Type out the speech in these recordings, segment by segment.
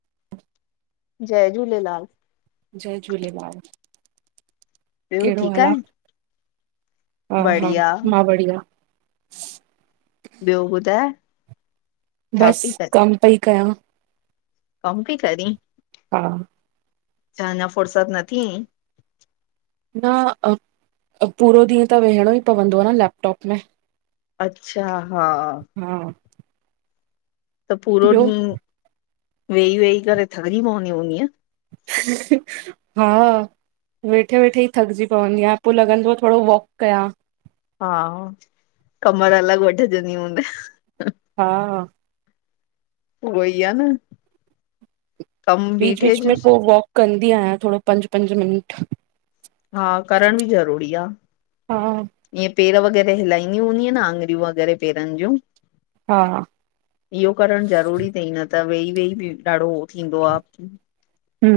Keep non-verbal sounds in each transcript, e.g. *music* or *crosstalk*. *inaudible* जय झूलेलाल। जय झूलेलाल ॿियो कहिड़ो ठीकु हाल आ? आहीं? हा हा, बढ़िया, मां बढ़िया। ॿियो ॿुधाए? छा पई बसि कम पेई कयां। कम पई करीं? हा। छा अंञा फुरसत न थी ऐं? न अ, पूरो ॾींहं त वेहणो ई पवंदो न लैपटॉप में। अच्छा, हा। हा। त पूरो ॿियो ॾींहुं, वेही वेही करे थकिजी पवंदी हूंदीअ? हा। वेठे वेठे ई थकजी पवंदी आं, पो लॻंदो आ थोरो वॉक कयां। हा, कमर अलॻ वठजंदी हूंदइ। हा। ऊ ओ ई आ न। कमु बीच बीठे बीच जो में पो वॉक कंदी आहियां थोड़ो पंज पंज मिंट। हा करण बी ज़रूरी आ। हा। ईअं पेर वग़ैरह हिलाईंदी हूंदीअ न, आङिरियूं वग़ैरह पेरनि जूं? हा। इहो करणु ज़रूरी तई, न त वेही वेही बि थढ़ो थींदो आ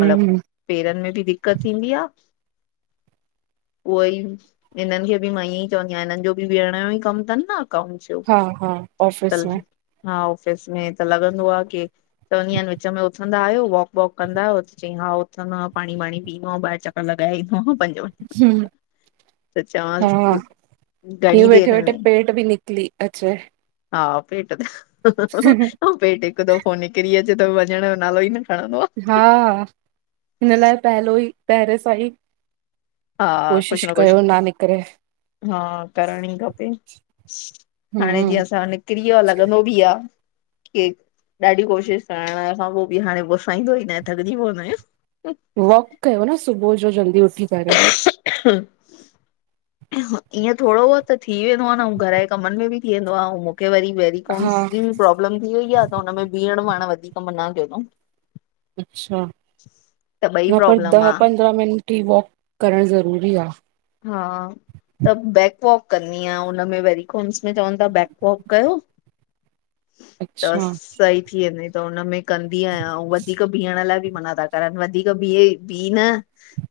मलबु पेरनि में बि दिक़त थींदी आ, उहो ई हिननि खे बी मां ईअं ई चवंदी आहियां, हिननि जो बि वेहण जो ई कम तन न, अकाउंटस जो, हा हा ऑफिस तल् में हा, ऑफिस में त लॻंदो आ कि चवंदी आनि विच में उथंदा आहियो, वॉक ॿोक कंदा आहियो? चईं हा उथंदो आं पाणी वाणी पी ईन्दो आं ॿाहिरि चक कर लॻाए ईंदो आं पांजो, हम्म त चवांस हा, हीउ वेठे वठे पेट बि निकली अचे। हा, पेट बि, अऊं पेट हिकु दफ़ो निकिरी अचे त वञण जो नालो ई न खणंदो आ। हा हिन लाइ पहलो ई पहरे सा ई हा कोशिश कुझ न कुझ कयो ना निकिरे हा करण ई खपे। हाणे हम्म जीअं असां निकरी वियो आ लॻंदो बि आ के ॾाढी कोशिशि करण खां पो बि हाणे पुसाईंदो ई ना आ थकजी पवंदा आहियूं। वॉक कयो न सुबुह जो जल्दी उथी करे। खांसने की आवाज ईअं थोड़े-बहुत त थी वेंदो आ न अउ घर ए कमनि में बि थी वेंदो आ ऐं मूंखे वरी हा वरीकोम्स जी प्रॉब्लम थी वइ आ त हुन भीहणाण वधीक मना कयो तउ अच्छा त ॿई न पर प्रॉब्लम ॾह आ पंद्रहं मिंट ई वॉक करण ज़रूरी आ। हा त बेकवॉक कन्नी आहियां हुन में वरीकोम्स में चवनि था ब बैकवॉक कयो। त अच्छा सई थी वेंदीे त हुनमें कंदी आहियां अऊ ञवधीक बीहण लाइ बि मना था करनि वधीक बीहे बिीह न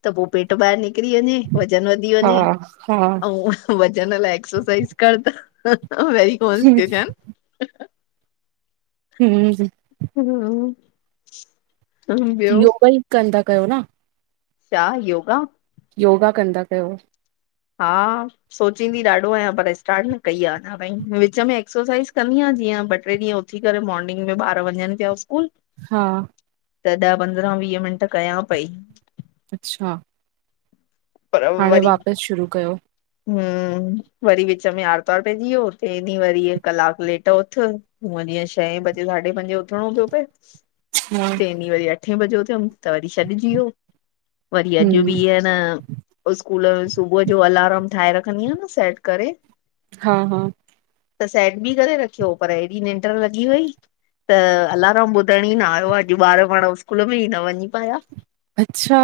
त पो पेट ॿाहिरि निकिरी वञे वज़न वधी हा वञे हा अउ वज़न लाइ एक्सरसाइज़ कर त वेरीगोस बी थयन। हम हम्म योगा ई कनंदा कयो न छाा योगा योगा कंदा कयो हा सोचींदी ॾाढो आहियां पर स्टार्ट न कई आहे अञा भाई विच में एक्सरसाइज़ कंदी आां जीअं ॿ टे ॾींहं उथी करे मोर्निंग में ॿार वञनि पिया स्कूल हा त ॾह पंद्रहं वीह मिंट कयां पई अच्छा पर हाणे वरी वापसि शुरू कयो हम्म वरी विच में आर्तवार पइजी वियो ॾींहुं वरी कलाकु लेट उथुि हूअं जीअं छहे बजे साढे पंजे उथणो थोियो पए हा टे ॾींहं वरी अठे बजे थियमि त वरी छॾिजी वियो वरी अॼु हम्म बिअ न स्कूल सुबुह जो अल ठाहे रखंदी आहियां न सेट करे हा हा त सेट बि करे रखियो पर ॾी निंड लॻी वई त अलारमाम ॿुधण ई न आयो अॼु ॿार पाण स्कूल में ई न वञी पिया अच्छा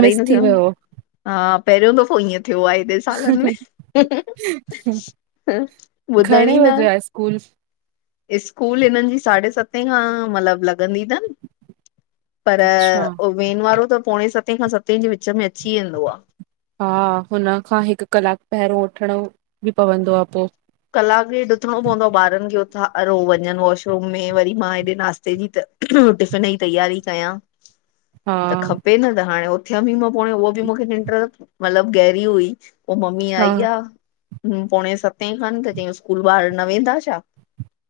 मिस थी थियमि वियो हा पहिरियों दफ़ो ईअं थियो आहे साल में ॿुधण ई घणे न बजे आहे स्कूल स्कूल हिननि जी साढे सते खां मतलबु लॻंदी अथनि पर अच्छा वेन वारो त पोणे सते खां सते जे विच में अची वेंदो आहे हा हुन खां हिकु कलाकु पहिरियों वठणो बि पवंदो आहे पोइ कलाक डेथ उथणो पवंदो आहे ॿारनि खे उथां वञनि वॉशरूम में वरी मां हेॾे नाास्ते जी त टिफ़िन जी तयारी कयां त हा, खपे न त हाणे उथियम बि मां पोण उहो बि मूंखे निंटर्ट मतलबु गहरी हुई पोइ मम्मी हा, आई आ पोणे सतें खनि त चयईं स्कूल ॿारि न वेंदा छा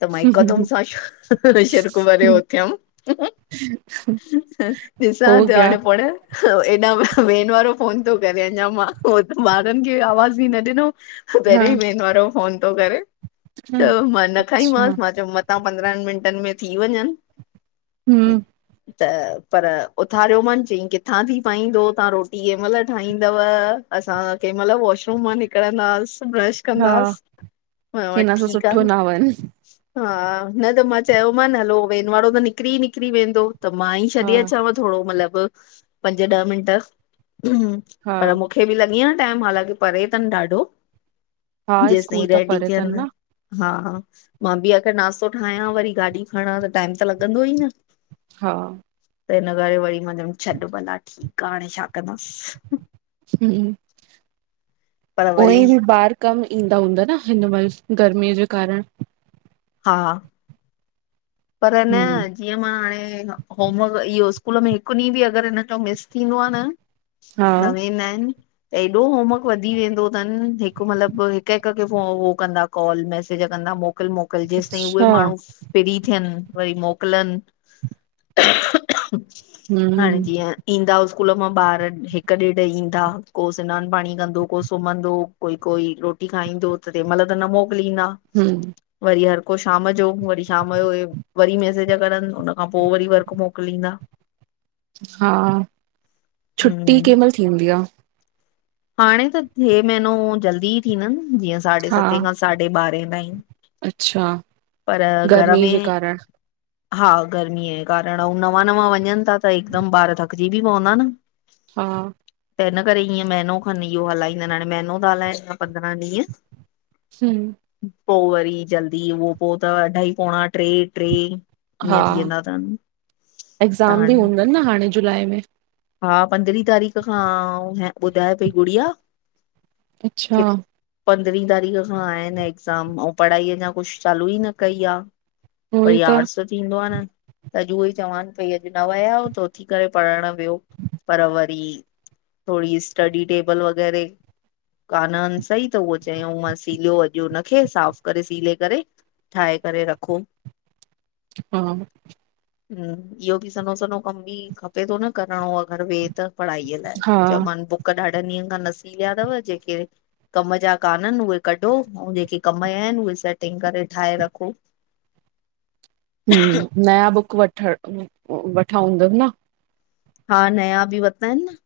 त मां हिकुदम सां शिर्क भरे उथियम हा हा। *unintelligible* ॾिसां हो ती गया हांणे पाण हेॾा वेन वारो फोन थो करे अञा मां ॿारनि खे आवाज़ ई न ॾिनो हा, पहिरियों ई वेन वारो फोन थो करे ह त मां न अच्छा, खाईमांस मां चयो मतां पंद्रहनि मिंटनि में थी वञनि हम्म, त पर उथारियो मान चयईं किथां थी पाईंदो तव्हां रोटी केंहिं महिल ठाहींदव असां केंहिं महिल वॉशरुम मां निकरंदासीं ब्रश हा, कंदासीं मा चयो हिन सां ठीकु आ सुठो न वञ, हा न त मां चयोमानि हलो वेन वारो त निकिरी निकिरी वेंदो त मां ई हा, छॾे अचांव थोरो मतिलबु पंज ॾह मिंट हा, पर मूंखे बि लॻेआ टाइमु हालांकी परे अथनि ॾाढो हा, जेसि स्कूल ताईं त रेडी परे तन थियनि न, हा हा मां बि आखिर नाश्तो ठाहियां वरी गाॾी खणा त टाइमु त लॻंदो ई न हा त हिन करे वरी मां चयुम छॾ भला ठीकु आ हाणे छा कंदासि हूं पर वरी उहे बि ॿारि कम ईंदा हूंदा न हिन महिल गर्मीअ जे कारण हा पर न हम्म, जीअं मां हाणे होमवर्क इहो स्कूल में हिकु ॾींहुं बि अॻरि हिनॼो मिस थींदो आ न हा, न वेंदा आहिनि त एॾो होमवर्क वधी वेंदो अथनि हिकु मतलबु हिकु हिकु खे उहो कंदा कॉल मैसेज कंदा मोकिल मोकिल जेसि ताईं उहे अच्छा, माण्हू फ्री थियनि वरी मोकिलनि हाणे हम्म, जीअं ईंदा स्कूल मां ॿार हिकु ॾेढ ईंदा को सनानु पाणी कंदो को सुम्हंदो कोई कोई रोटी खाईंदो त तेंहिं महिल त न मोकिलींदा हूं वरी हर को शाम जो वरी शाम पयो वरी मैसेज करनि हुन खां पोइ वरी वर्क मोकिलींदा हा छुटी हम्म केंहिं महिल थी थिंदीआ। हाणे त हे महीनो जल्दी ई थींदन जीअं साढे हा, सतें खां साढे ॿारहें ताईं अच्छा पर ग घर में हा गर्मीअ जे कारण अउं नवां नवां वञनि था त हिकदमि ॿारि थकिजी बि पवंदा न हा त हिन करेे हीअं महीनो खनि इहो हलाईंदा आहिनि हाणे महीनो त हलाइनि या पंद्रहं ॾींहुं हूं पोइ वरी जल्दी उहो पोइ त अढाई पोणा टे टे हा थी वेंदा अथनि त एग्ज़ाम बि हाणे हूंदनि न हाणे जुलाई में हा पंद्रहीं तारीख़ खां ॿुधाए पई गुड़िया अच्छा, क पंद्रहीं तारीख़ खां आहिनि एग्ज़ाम ऐं पढ़ाई अञा कुझु चालू ई न कई आ उहोई तैयार त, सां थींदो आह न, त अॼु उहो ई चवनि पई अॼु न वियायो त उथी करे पढ़णु वयो। पर वरी थोरी स्टडी टेबल वग़ैरह कानन, सही त उअ चयऊं मां सिलयो अॼु हुनखे साफ़ करे सिले करे उनखे। ठाहे करे रखो। हा। हु, इहो बि सन्हो सनो कम बि खपे थो न करणो अगरि वेह त। पढ़ाईअ लाइ हा चयोमानि बुक ॾाढनि ॾींहंनि खां नसीलिया थव जेके कम जा काननि उहे कढो, ऐं जेके कम जा आहिनि उहे सेटिंग करे ठाहे रखो। नयां बुक वठण वठां हूंदन न। हा नया बि वता आहिन न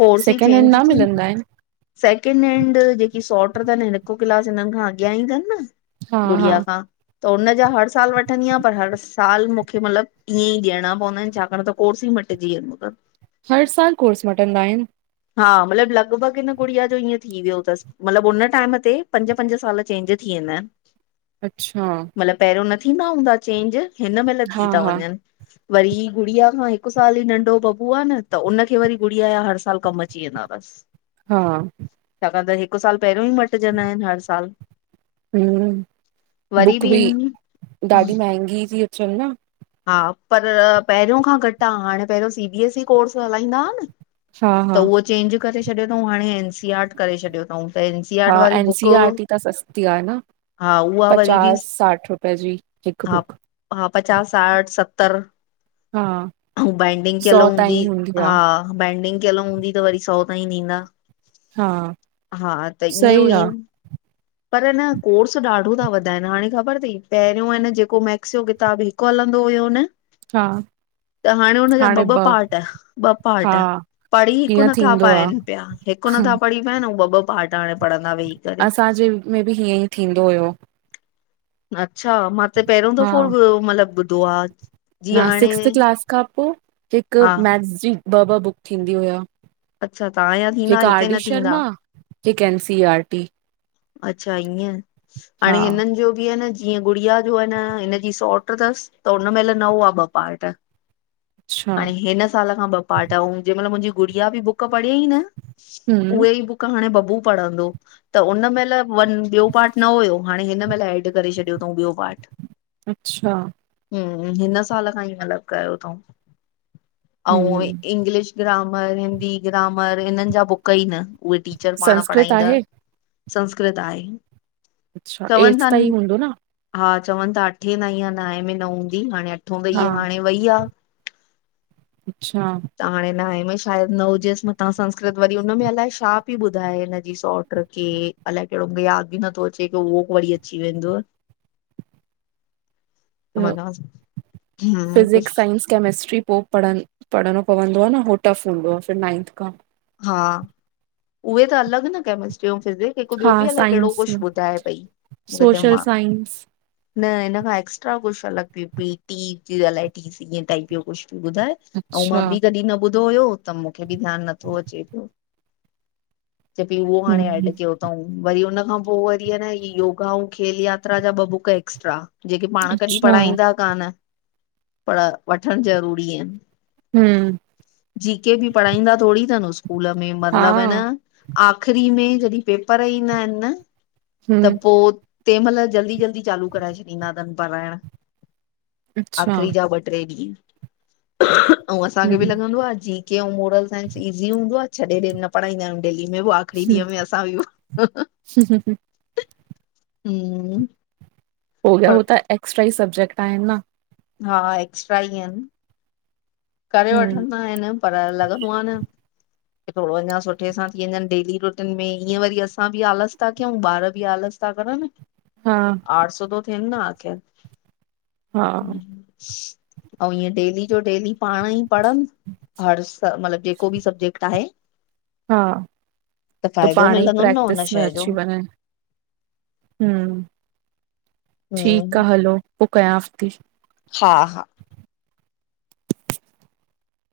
कोर्स ई सेकेंड हैंड चेंज न थी मिलंदा आहिनि सैकेंड हैंड जेकी सॉट थनि हिकु क्लास हिननि खां अॻियां ई थनि न। हा हा गुड़िया खां। त हुन जा हर साल वठंदी आह, पर हर साल मूंखे मतिलब ईअं ई ॾियणा पवंदा आहिन छाकाण त कोर्स ई म ट जी वेंदो थन। हर साल कोर्स मटंदा आहिन। हा मतिलबु लॻभॻि हिन गुड़िया जो ईअं थी वियो थसि। मतिलबु उन टाइम ते पंज, पंज साल चेंज थी वेंदा आहिन अच्छा। मतलब पहिरियों न थींदा हूंदा चेंज, हिन महिल हा थी था हा वञनि। वरी गुड़िया खां हिकु साल ई नंढो बबू आ न त उनखे वरी गुड़िया यां हर साल कमु अची वेंदा थस। हा। छाका त हिकु साल पहिरियों ई मटिजंदा आहिनि, हर साल। हु वरी बुक बि इन ॾाढी महगी थी अचनि न। हा, पर पहिरियों खां घटि आ, हाणे पहिरियों सी बीएसई कोर्स हलाईंदा आ न। हा हा त उहो चेंज करे छॾियो थऊं हाणे एन सी आरट करे छॾियो थऊं। हा, एनसीआरटी त सस्ती आह न। हा उहा वरी बि पचास, साठ रुपए जी हिकु हा बुक। हा, पचास, साठ सतरि, हा ऐं बाइंडिंग सौ कीअलि हूंदी, ताईं आ हा। हा बाइंडिंग कयल हूंदी त वरी सौ ताईं ॾींदा हा हा त ईअं सही हुई। आ पर न कोर्स ॾाढो था वधाइनि हाणे ख़बर थई पहिरियों हन जेको मैक्स किताब *unintelligible* हलंदो हुयो न हा। त हाणे हुनजा ॿ ॿ पार्ट ॿ हा पार्ट पढ़ी हिकु हीअं नथा थींदो आ पाइनि पिया, हिकु नथा पढ़ी पाइनि ऐं ॿ ॿ पार्ट हाणे पढ़ंदा वेही। करे असांजे में बि हीअं ई थींदो हुयो। अच्छा मां त पहिरों हा दफ़ो मतलब ॿुधो आ। न सिक्स्थ क्लास खां पोइ हिकु हा मैथ्स जी ॿ ॿ बुक थींदी हुया। अच्छा तहांया थींदा हिकु आर हिते डी न शर्मा थींदा। हिकु न सी आर टी। अच्छा ईअं, हा हाणे हिननि जो बि आ न ईंय गुड़िया जो आ न हिन जी सोरट् थसि त हुन महिल न हुआ ॿ पार्ट। अच्छा हाणे हिन साल खां ॿ पार्ट अए जंहिं महिल मुंहिंजी गुड़िया बि बुक बुक् पॾयइ न, हम्म उहे ही बुक हाण बॅबु पढ़ंधो त उन महेल वन ॿियो पार्ट न हुयो हाणे हिन मल ऐड करे छॾियो अथऊं ॿियो पार्ट। अच्छा। हं, हिन साल खां ई मतलब कयो अथऊं आऊ हम्म इंग्लिश। ग्रामर हिंदी ग्रामर हिनन जा बुक ई न उहे टीचर पाण संस्कृत पढ़ाईंदा आहे संस्कृत आहे अच्छा चवन एट्थ था। ताईं हूंदो न हा चवन था अठे ताईं आहे नाए में न हूंदी हाणे अठो तई हा आहे हाणे वई आ। अच्छा। त हाणे न हे में शायद न हुजेस म तां संस्कृत वरी हुनमें अलाए छा पई ॿुधाए हिनजी सोट। तकी। अलाए केहॾो ब्या बि नथो अचे के उहो वरी अची वेंदो। ॿियो वान्न्या सी, हं कास। कैमिस्ट्री पो पढ़ पढ़णो पवंदो आ न हो टफ हूंदो आहे फिर नाइंथ खां। हा उहे त अलॻ न केमिस्ट्री फिर भी। हिक हा ॿियो बि अलाए केहड़ो साइंस कुछ में ॿुधाए पई मूंखे तां। सोशल साइंस न हिन खां एक्स्ट्रा कुछ अलॻ पी टी थ्यो अलाए टी सी भई ब्यो कुछ ॿुधाए। आऊ अच्छा मां बि कॾहिं न ॿुधो हुयो त मूंखे बि ध्यान नथो अचे पयो। ती पी उहो हाणे हम्म एड कयो। अऊ वरी हुन खां पो वरी ह न योगा आऊ खेल यात्रा जा ॿ बुक एक्स्ट्रा। जेके पाण कॾहिं अच्छा पढ़ाईंदा कान पर वठण ज़रूरी आ। हम्म जी के बि पढ़ाईंदा थोरी थन स्कूल में हा मतलब ह न। आख़िरी में जॾहिं पेपर ईंदा आहिन न त हम्म पो। तंह मल जल्दी जल्दी चालू कराए छॾींदा धन पाऱाइण। अच्छा आख़िरी जा ॿ ट्रे ॾींहं। अऊ असांखे बि हम्म लॻंदो आ जी के आऊ मोरल सांइन्स। ईज़ी हूंदो आ छॾेॾ न पढ़ाईंदा आऊ देहली में। एही धीअ में असां बि हं। पोला हो त एक्स्ट्रा ई सब्जेक्ट आहिन न। हा एक्स्ट्रा ई आहिन। करे वठंदा आहिन पर लॻंदो आह न। की थोरो अञा सुठे सां थी वञन डेली रुटीन में ईअं वरी असां बि आलस था कयूं ॿार बि आलस। प करण। हा। आठ सो त थिएनदा आखिर। हा आऊ ईअं डेली जो डेली पाण ई। पढ़ हर मतलब जेको बि सब्जेक्ट आहे। ह त फ़ाइदो पाण ई मिलंदो न प्रैक्टिस हुन में शइ जो अची वञ। हं हं, ठीकु हम्म आ हलो‌। पो कयाफ़्ती। हा हा‌।